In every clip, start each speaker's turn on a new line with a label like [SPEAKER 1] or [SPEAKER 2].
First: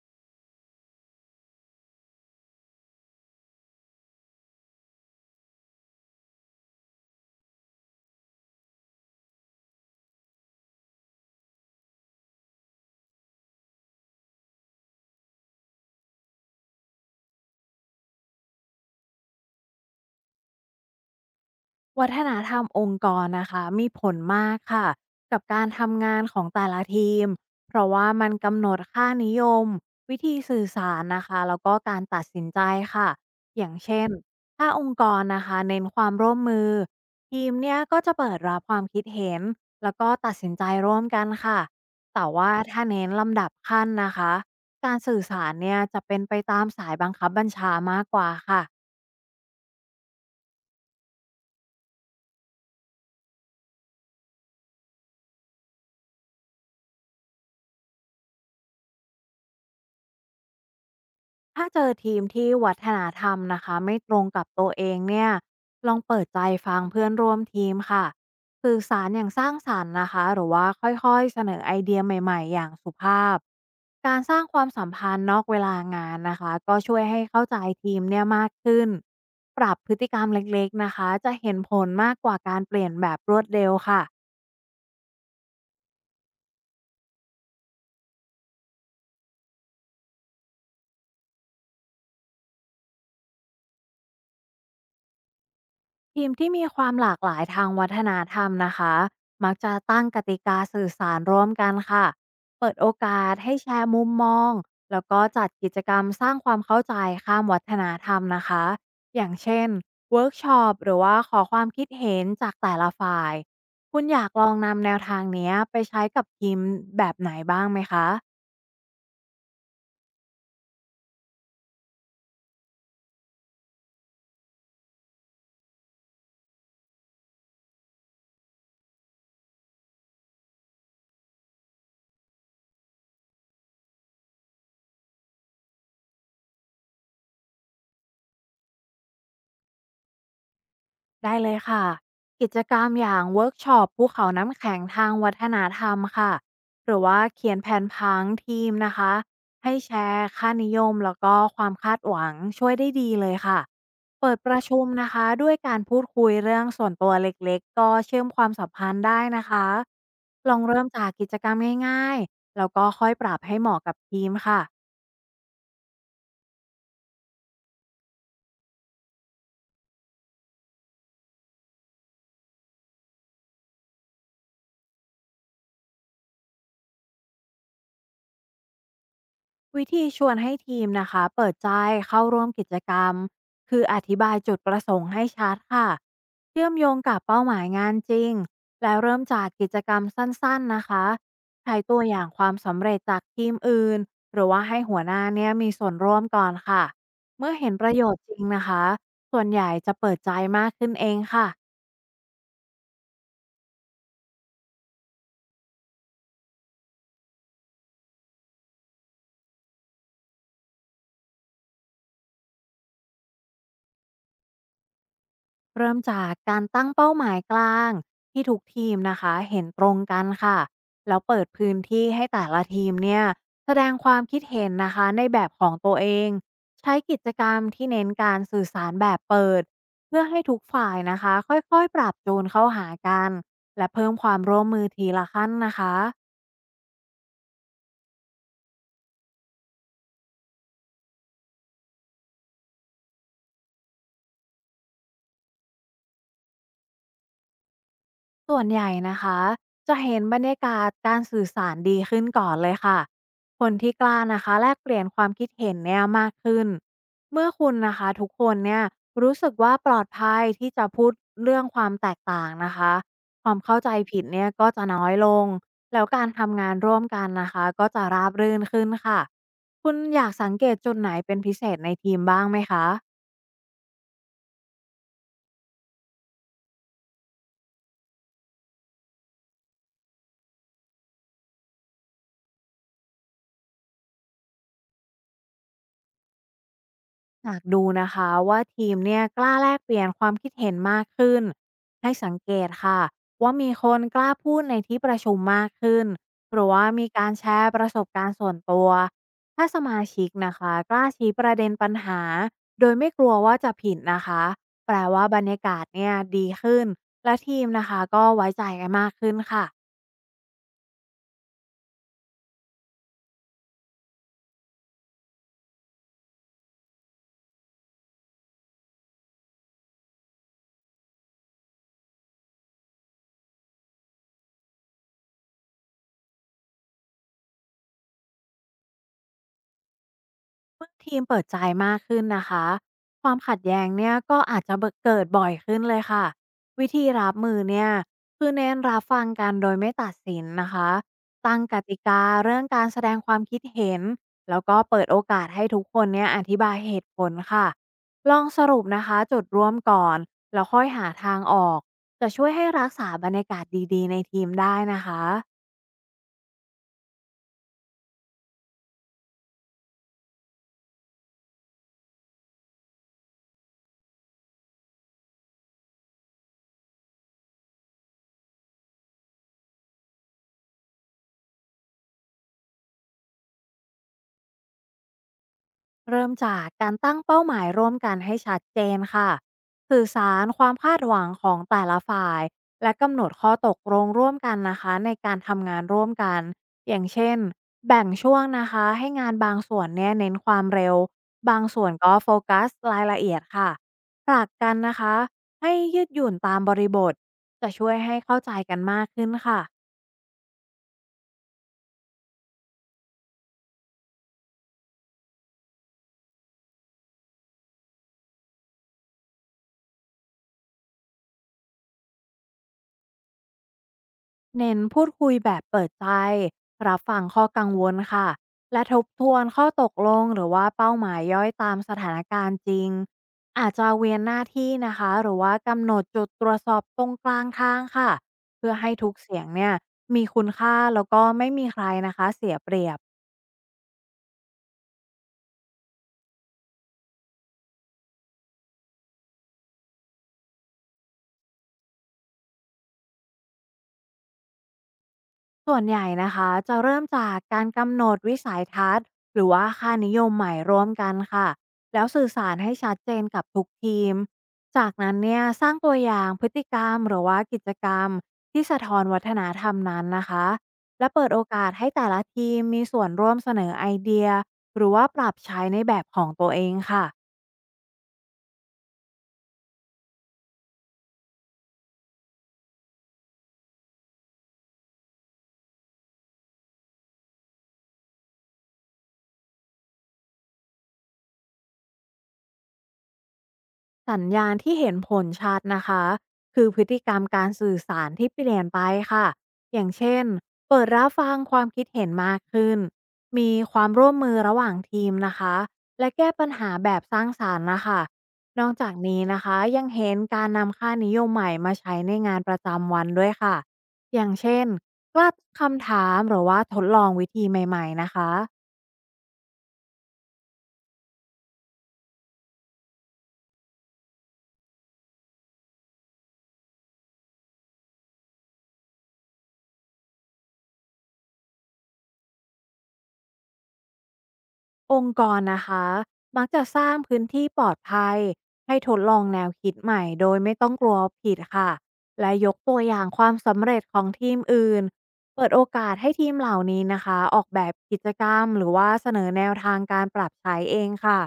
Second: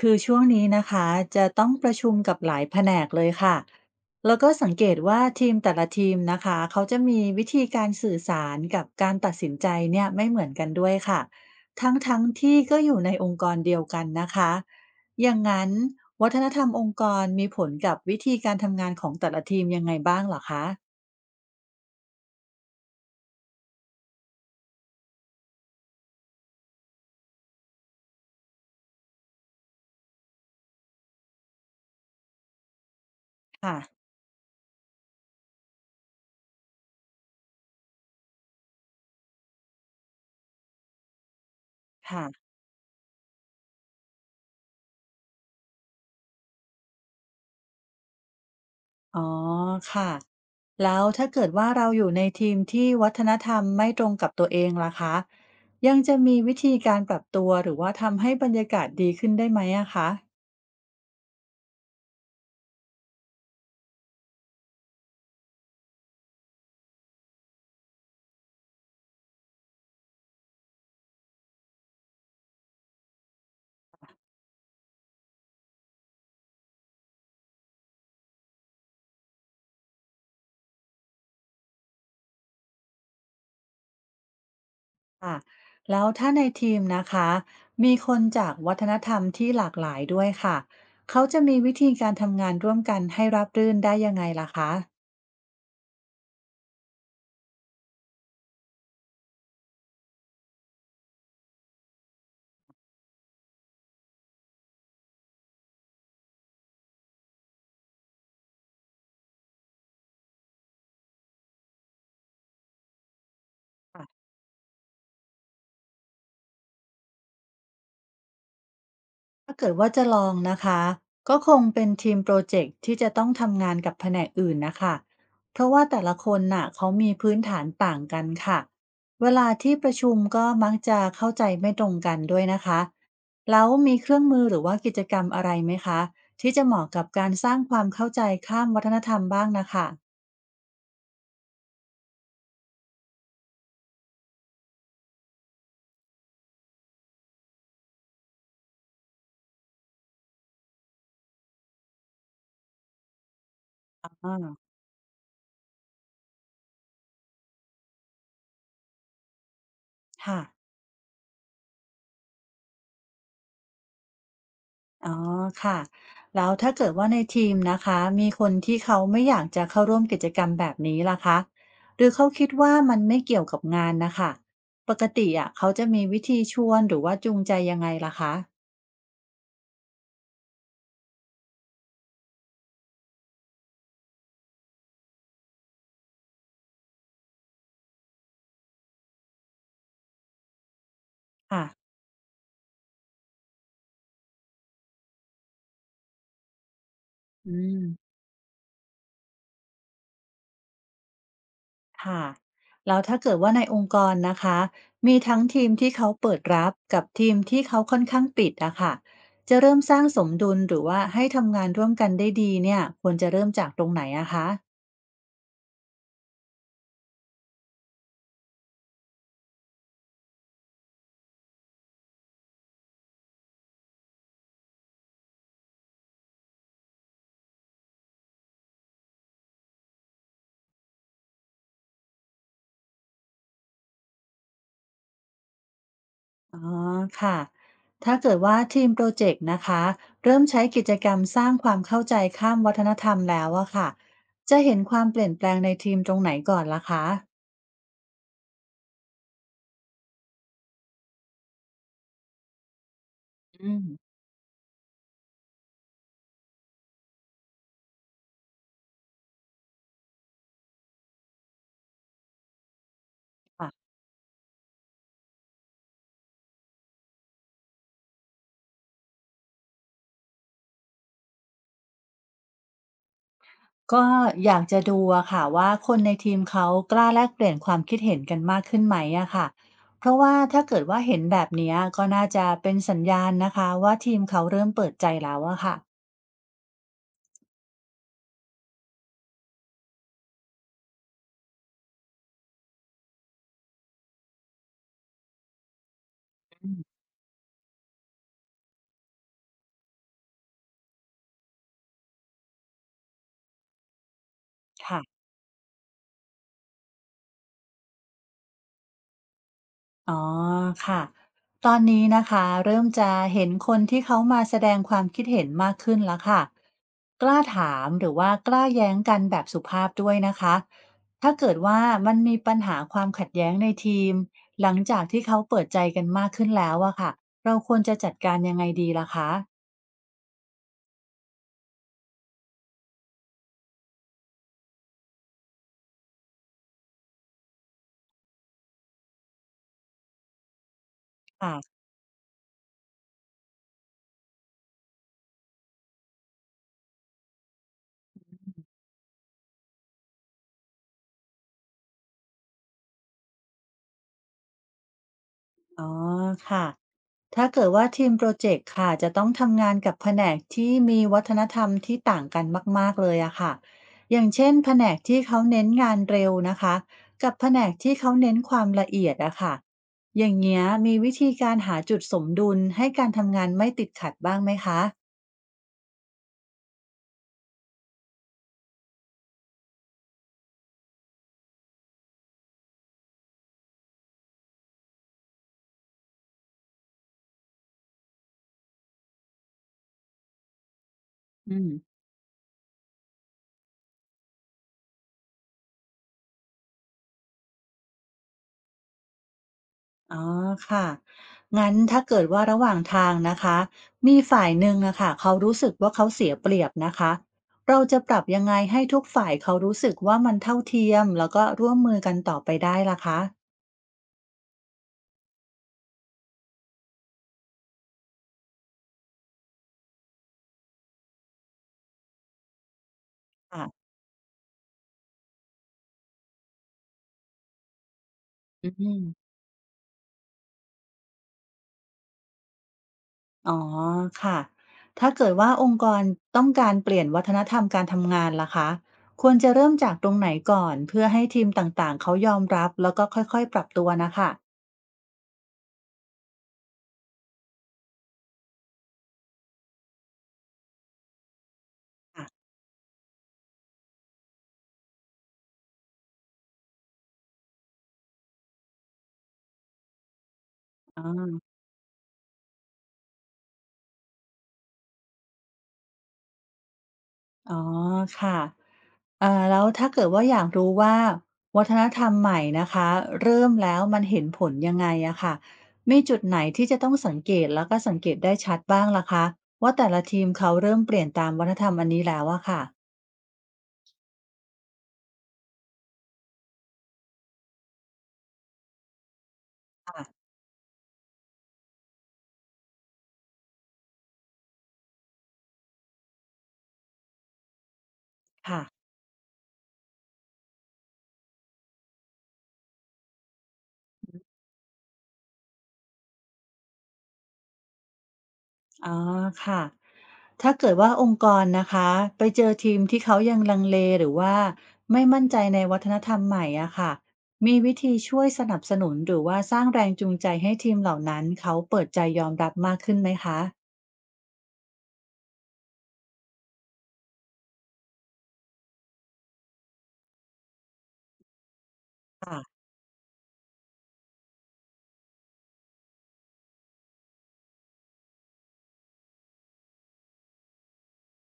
[SPEAKER 1] คือช่วงนี้นะคะจะต้องประชุมกับหลายแผนกเลยค่ะแล้วก็สังเกตว่าทีมแต่ละทีมนะคะเขาจะมีวิธีการสื่อสารกับการตัดสินใจเนี่ยไม่เหมือนกันด้วยค่ะทั้งๆทที่ก็อยู่ในองค์กรเดียวกันนะคะอย่างนั้นวัฒนธรรมองค์กรมีผลกับวิธีการทำงานของแต่ละทีมยังไงบ้างเหรอคะ
[SPEAKER 2] วัฒนธรรมองค์กรนะคะมีผลมากค่ะกับการทำงานของแต่ละทีมเพราะว่ามันกำหนดค่านิยมวิธีสื่อสารนะคะแล้วก็การตัดสินใจค่ะอย่า
[SPEAKER 1] ค่ะ
[SPEAKER 2] งเช่นถ้าองค์กรนะคะเน้นความร่วมมือทีมเนี่ยก็จะเปิดรับความคิดเห็นแล้วก็ตัดสินใจร่วมกันค่ะ
[SPEAKER 1] ค่ะ
[SPEAKER 2] แต่ว่าถ้าเน้นลำดับขั้นนะคะการสื่อสารเนี่ยจะเป็นไปตามสายบังคับบัญชามากกว่าค่ะ
[SPEAKER 1] อ๋อค่ะแล้วถ้าเกิดว่าเราอยู่ในทีมที่วัฒนธรรมไม่ตรงกับตัวเองล่ะคะยังจะมีวิธีการปรับตัวหรือว่าทำให้บรรยากาศดีขึ้นได้ไหมอะคะ
[SPEAKER 2] ถ้าเจอทีมที่วัฒนธรรมนะคะไม่ตรงกับตัวเองเนี่ยลองเปิดใจฟังเพื่อนร่วมทีมค่ะสื่อสารอย่างสร้างสรรค์นะคะหรือว่าค่อยๆเสนอไอเดียใหม่ๆอย่างสุภาพการสร้างความสัมพันธ์นอกเวลางานนะคะก็ช่วยให้เข้าใจทีมเนี่ยมากขึ้นปรับพฤติกรรมเล็กๆนะคะจะเห็นผลมากกว่าการเปลี่ยนแบบรวดเร็วค่ะ
[SPEAKER 1] ค่ะแล้วถ้าในทีมนะคะมีคนจากวัฒนธรรมที่หลากหลายด้วยค่ะเขาจะมีวิธีการทำงานร่วมกันให้ราบรื่นได้ยังไงล่ะคะ
[SPEAKER 2] ทีมที่มีความหลากหลายทางวัฒนธรรมนะคะ มักจะตั้งกติกาสื่อสารร่วมกันค่ะ เปิดโอกาสให้แชร์มุมมอง แล้วก็จัดกิจกรรมสร้างความเข้าใจข้ามวัฒนธรรมนะคะ อย่างเช่นเวิร์กช็อปหรือว่าขอความคิดเห็นจากแต่ละฝ่าย คุณอยากลองนำแนวทางเนี้ยไปใช้กับทีมแบบไหนบ้างไหมคะ
[SPEAKER 1] ถ้าเกิดว่าจะลองนะคะก็คงเป็นทีมโปรเจกต์ที่จะต้องทำงานกับแผนกอื่นนะคะเพราะว่าแต่ละคนน่ะเขามีพื้นฐานต่างกันค่ะเวลาที่ประชุมก็มักจะเข้าใจไม่ตรงกันด้วยนะคะแล้วมีเครื่องมือหรือว่ากิจกรรมอะไรไหมคะที่จะเหมาะกับการสร้างความเข้าใจข้ามวัฒนธรรมบ้างนะคะ
[SPEAKER 2] ได้เลยค่ะกิจกรรมอย่างเวิร์กช็อปภูเขาน้ำแข็งทางวัฒนธรรมค่ะหรือว่าเขียนแผนพังทีมนะคะให้แชร์ค่านิยมแล้วก็ความคาดหวังช่วยได้ดีเลยค่ะเปิดประ
[SPEAKER 1] อ่า
[SPEAKER 2] ชุมนะคะด้วยการพูดคุยเรื่องส่วนตัวเล็กๆก็เชื่อมความสัมพันธ์ได้นะคะ
[SPEAKER 1] ค่ะ
[SPEAKER 2] ลองเริ่มจากกิจกรรมง่ายๆแล้วก็ค่อยปรับให้เหมาะกับทีมค่ะ
[SPEAKER 1] อ๋อค่ะแล้วถ้าเกิดว่าในทีมนะคะมีคนที่เขาไม่อยากจะเข้าร่วมกิจกรรมแบบนี้ล่ะคะหรือเขาคิดว่ามันไม่เกี่ยวกับงานนะคะปกติอะเขาจะมีวิธีชวนหรือว่าจูงใจยังไงล่ะคะ
[SPEAKER 2] วิธีชวนให้ทีมนะคะเปิดใจเข้าร่วมกิจกรรมคืออธิบายจุดประสงค์ให้ชัดค่ะเชื่อมโยงกับเป้าหมายงานจริงและเริ่มจากกิจกรรมสั้นๆนะคะ
[SPEAKER 1] ค่ะ
[SPEAKER 2] ใช้ตัวอย่างความสำเร็จจากทีมอื่นหรือว่าให้หัวหน้าเนี่ยมีส่วนร่วมก่อนค่ะเมื่อ
[SPEAKER 1] อื
[SPEAKER 2] เห็น
[SPEAKER 1] ม
[SPEAKER 2] ประโยชน์จริงนะคะส่วนใหญ่จะเปิดใจมากขึ้นเองค่ะ
[SPEAKER 1] ค่ะแล้วถ้าเกิดว่าในองค์กรนะคะมีทั้งทีมที่เขาเปิดรับกับทีมที่เขาค่อนข้างปิดอะค่ะจะเริ่มสร้างสมดุลหรือว่าให้ทำงานร่วมกันได้ดีเนี่ยควรจะเริ่มจากตรงไหนอะคะ
[SPEAKER 2] เริ่มจากการตั้งเป้าหมายกลางที่ทุกทีมนะคะเห็นตรงกันค่ะแล้วเปิดพื้นที่ให้แต่ละทีมเนี่ยแสดงความคิดเห็นนะคะในแบบของตัวเองใช้กิจกรรมที่เน้นการสื่อสารแบบเปิดเพื่อให้ทุกฝ่ายนะคะค่อยๆปรับจูนเข้าหากันและเพิ่มความร่วมมือทีละขั้นนะคะ
[SPEAKER 1] อ๋อค่ะถ้าเกิดว่าทีมโปรเจกต์นะคะเริ่มใช้กิจกรรมสร้างความเข้าใจข้ามวัฒนธรรมแล้วอะค่ะจะเห็นความเปลี่ยนแปลงในทีมตรงไหนก่อนล่ะคะ
[SPEAKER 2] ส่วนใหญ่นะคะจะเห็นบรรยากาศการสื่อสารดีขึ้นก่อนเลยค่ะค
[SPEAKER 1] อื
[SPEAKER 2] นที่ก
[SPEAKER 1] ม
[SPEAKER 2] ล้านะคะแลกเปลี่ยนความคิดเห็นเนี่ยมากขึ้นเมื่อคุณนะคะทุกคนเนี่ยรู้สึกว่าปลอดภัยที่จะพูดเรื่องความแตกต่างนะคะความเข้า
[SPEAKER 1] ค่ะ
[SPEAKER 2] ใจผิดเนี่ยก็จะน้อยลงแล้วการทำงานร่วมกันนะคะก็จะราบรื่นขึ้นค่ะคุณอยากสังเกตจุดไหนเป็นพิเศษในทีมบ้างไหมคะ
[SPEAKER 1] ก็อยากจะดูอะค่ะว่าคนในทีมเขากล้าแลกเปลี่ยนความคิดเห็นกันมากขึ้นไหมอะค่ะเพราะว่าถ้าเกิดว่าเห็นแบบเนี้ยก็น่าจะเป็นสัญญาณนะคะว่าทีมเขาเริ่มเปิดใจแล้วอะค่ะ
[SPEAKER 2] หากดูนะคะว่าทีมเนี่ยกล้าแลกเปลี่ยนความคิดเห็นมากขึ้นให้สังเกตค่ะว่ามีคนกล้าพูดในที่ประชุมมากขึ้นหรือว่ามีการแชร์ประสบการณ์ส่วนตัวถ้าสมาชิกนะคะกล้าชี้ประเด็นปัญหาโดยไม่กลัวว่าจะผิดนะคะแปล
[SPEAKER 1] ค่ะ
[SPEAKER 2] ว่าบรรยากาศเนี่ยดีขึ้นและทีมนะคะก็ไว้ใจกันมากขึ้นค่ะ
[SPEAKER 1] อ๋อค่ะตอนนี้นะคะเริ่มจะเห็นคนที่เขามาแสดงความคิดเห็นมากขึ้นแล้วค่ะกล้าถามหรือว่ากล้าแย้งกันแบบสุภาพด้วยนะคะถ้าเกิดว่ามันมีปัญหาความขัดแย้งในทีมหลังจากที่เขาเปิดใจกันมากขึ้นแล้วอะค่ะเราควรจะจัดการยังไงดีล่ะคะ
[SPEAKER 2] เมื่อทีมเปิดใจมากขึ้นนะคะความขัดแย้งเนี่ยก็อาจจะเกิดบ่อยขึ้นเลยค่ะวิธีรับมือเนี่ยคือเน้นรับฟังกันโดยไม่ตัดสินนะคะตั้ง
[SPEAKER 1] ค่ะ
[SPEAKER 2] กติกาเรื่องการแสดงความคิดเห็นแล้วก็เปิดโอกาสให้ทุกคนเนี่ยอธิบายเหตุผลค่ะลองสรุปนะคะจุดร่วมก่อนแล้วค่อยหาทางออกจะช่วยให้รักษาบรรยากาศดีๆในทีมได้นะคะ
[SPEAKER 1] อ๋อค่ะ ถ้าเกิดว่าทีมโปรเจกต์ค่ะจะต้องทำงานกับแผนกที่มีวัฒนธรรมที่ต่างกันมากๆเลยอะค่ะอย่างเช่นแผนกที่เขาเน้นงานเร็วนะคะกับแผนกที่เขาเน้นความละเอียดอะค่ะอย่างเงี้ยมีวิธีการหาจุดสมดุลให้การทำงานไม่ติดขัดบ้างไหมคะ
[SPEAKER 2] เริ่มจากการตั้งเป้าหมายร่วมกันให้ชัดเจนค่ะ สื่อสารความคาดหวังของแต่ละฝ่าย และกำหนดข้อตกลงร่วมกันนะคะในการทำงานร่วมกัน อย่างเช่นแบ่งช่วงนะคะให้งานบางส่วนเนี่ยเน้นความเร็ว
[SPEAKER 1] อื
[SPEAKER 2] บาง
[SPEAKER 1] ม
[SPEAKER 2] ส่วนก็โฟกัสรายละเอียดค่ะผลักกันนะคะให้ยืดหยุ่นตามบริบทจะช่วยให้เข้าใจกันมากขึ้นค่ะ
[SPEAKER 1] อ๋อค่ะงั้นถ้าเกิดว่าระหว่างทางนะคะมีฝ่ายหนึ่งอะค่ะเขารู้สึกว่าเขาเสียเปรียบนะคะเราจะปรับยังไงให้ทุกฝ่ายเขารู้สึกว่ามันเท่าเทียมแล้วก็ร่วมมือกันต่อไปได้ล่ะคะ
[SPEAKER 2] เน้นพูดคุยแบบเปิดใจรับฟังข้อกังวลค่ะและทบทวนข้อตกลงหรือว่าเป้าหมายย่อยตามสถานการณ์จริงอาจ
[SPEAKER 1] ค่ะ
[SPEAKER 2] จะเวียนหน้าที่นะคะหรือว่ากำหนดจุดตรวจสอบตรงกลางทางค่ะ
[SPEAKER 1] อื
[SPEAKER 2] เพื่อให้
[SPEAKER 1] ม
[SPEAKER 2] ทุกเสียงเนี่ยมีคุณค่าแล้วก็ไม่มีใครนะคะเสียเปรียบ
[SPEAKER 1] อ๋อค่ะถ้าเกิดว่าองค์กรต้องการเปลี่ยนวัฒนธรรมการทำงานล่ะคะควรจะเริ่มจากตรงไหนก่อนเพื่อให้ทีมต่างๆเขายอมรับแล้วก็ค่อยๆปรับตัวนะค่ะ
[SPEAKER 2] ส่วนใหญ่นะคะจะเริ่มจากการกำหนดวิสัยทัศน์หรือว่าค่านิยมใหม่ร่วมกันค่ะแล้ว
[SPEAKER 1] ค่ะ
[SPEAKER 2] สื่อสารให้ชัดเจนกับทุกทีมจากนั้นเนี่ยสร้างตัวอย่างพฤติกรรมหรือว่ากิจกรรมที่สะท้อนวัฒนธรรมนั้นนะคะ
[SPEAKER 1] อ๋
[SPEAKER 2] และเปิดโอ
[SPEAKER 1] อ
[SPEAKER 2] กาสให้แต่ละทีมมีส่วนร่วมเสนอไอเดียหรือว่าปรับใช้ในแบบของตัวเองค่ะ
[SPEAKER 1] อ๋อค่ะ อ่าแล้วถ้าเกิดว่าอยากรู้ว่าวัฒนธรรมใหม่นะคะเริ่มแล้วมันเห็นผลยังไงอะค่ะมีจุดไหนที่จะต้องสังเกตแล้วก็สังเกตได้ชัดบ้างล่ะคะว่าแต่ละทีมเขาเริ่มเปลี่ยนตามวัฒนธรรมอันนี้แล้วอะค่ะ
[SPEAKER 2] สัญญาณที่เห็นผลชัดนะคะคือพฤติกรรมการสื่อสารที่เปลี่ยนไปค่ะอย่างเช่นเปิดรับฟังความคิดเห็นมากขึ้นมีความร่วมมือระหว่างทีมนะคะและแก้ปัญหาแบบสร้างสารรค์นะคะ
[SPEAKER 1] ค่ะ
[SPEAKER 2] นอกจากนี้นะคะยังเห็นการนำค่านิยมใหม่มาใช้ในงานประจำวันด้วยค่ะอย่างเช่นกล้าคำถามหรือว่าทดลองวิธีใหม่ๆนะคะ
[SPEAKER 1] อ๋อค่ะถ้าเกิดว่าองค์กรนะคะไปเจอทีมที่เขายังลังเลหรือว่าไม่มั่นใจในวัฒนธรรมใหม่อะค่ะมีวิธีช่วยสนับสนุนหรือว่าสร้างแรงจูงใจให้ทีมเหล่านั้นเขาเปิดใจยอมรับมากขึ้นไหมคะ
[SPEAKER 2] องค์กรนะคะมักจะสร้างพื้นที่ปลอดภัยให้ทดลองแนวคิดใหม่โดยไม่ต้องกลัวผิดค่ะและย
[SPEAKER 1] ค่ะ
[SPEAKER 2] กตัวอย่างความสำเร็จของทีมอื่นเปิดโอกาสให้ทีมเหล่านี้นะคะออกแบบกิจกรรมหรือว่าเสนอแนวทางการปรับใช้เองค่ะ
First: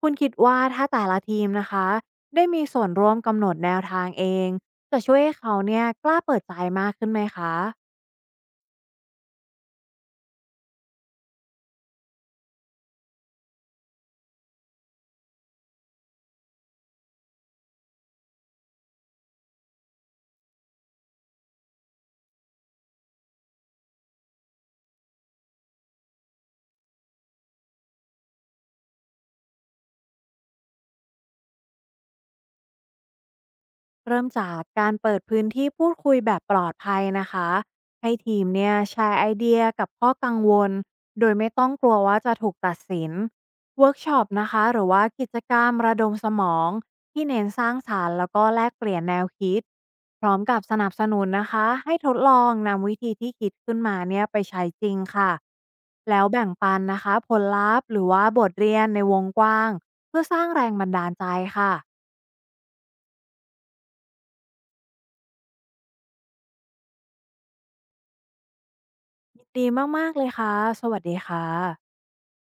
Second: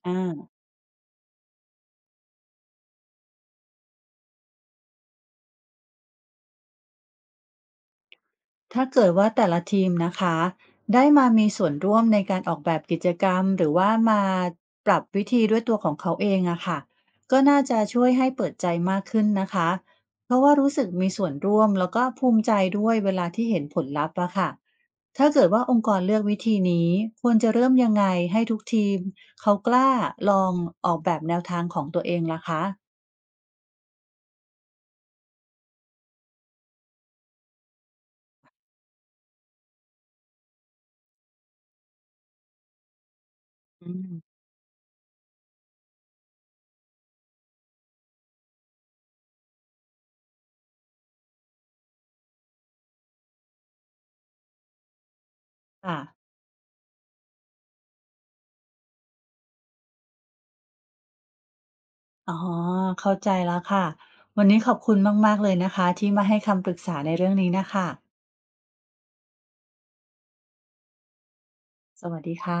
[SPEAKER 2] คุ
[SPEAKER 1] อา
[SPEAKER 2] ณคิดว่าถ้าแต่ละทีมนะคะได้มีส่วนร่วมกำหนดแนวทางเองจะช่วยให้เขาเนี่ยกล้าเปิดใจมากขึ้นไหมคะ
[SPEAKER 1] ถ้าเกิดว่าแต่ละทีมนะคะได้มามีส่วนร่วมในการออกแบบกิจกรรมหรือว่ามาปรับวิธีด้วยตัวของเขาเองอะค่ะก็น่าจะช่วยให้เปิดใจมากขึ้นนะคะเพราะว่ารู้สึกมีส่วนร่วมแล้วก็ภูมิใจด้วยเวลาที่เห็นผลลัพธ์อะค่ะถ้าเกิดว่าองค์กรเลือกวิธีนี้ควรจะเริ่มยังไงให้ทุกทีมเขากล้าลองออกแบบแนวทางของตัวเองล่ะคะ
[SPEAKER 2] เริ่มจากการเปิดพื้นที่พูดคุยแบบปลอดภัยนะคะให้ทีมเนี่ยแชร์ไอเดียกับข้อกังวลโดยไม่ต้องกลัวว่าจะถูกตัดสินเวิ
[SPEAKER 1] อื
[SPEAKER 2] ร์ก
[SPEAKER 1] ม
[SPEAKER 2] ช็อปนะคะหรือว่ากิจกรรมระดมสมองที่เน้นสร้างสารรค์แล้วก็แลกเปลี่ยนแนวคิดพร้อมกับสนับสนุนนะคะให้ทดลองนำวิธีที่คิดขึ้นมาเนี่ยไปใช้จริงค่ะ
[SPEAKER 1] ค่ะ
[SPEAKER 2] แล้วแบ่งปันนะคะผลลัพธ์หรือว่าบทเรียนในวงกว้างเพื่อสร้างแรงบันดาลใจค่ะ
[SPEAKER 1] อ๋อเข้าใจแล้วค่ะวันนี้ขอบคุณมากๆเลยนะคะที่มาให้คำปรึกษาในเรื่องนี้น่ะค่ะ
[SPEAKER 2] ยินดีมากๆเลยค่ะ สวัสดีค่ะ
[SPEAKER 1] สวัสดีค่ะ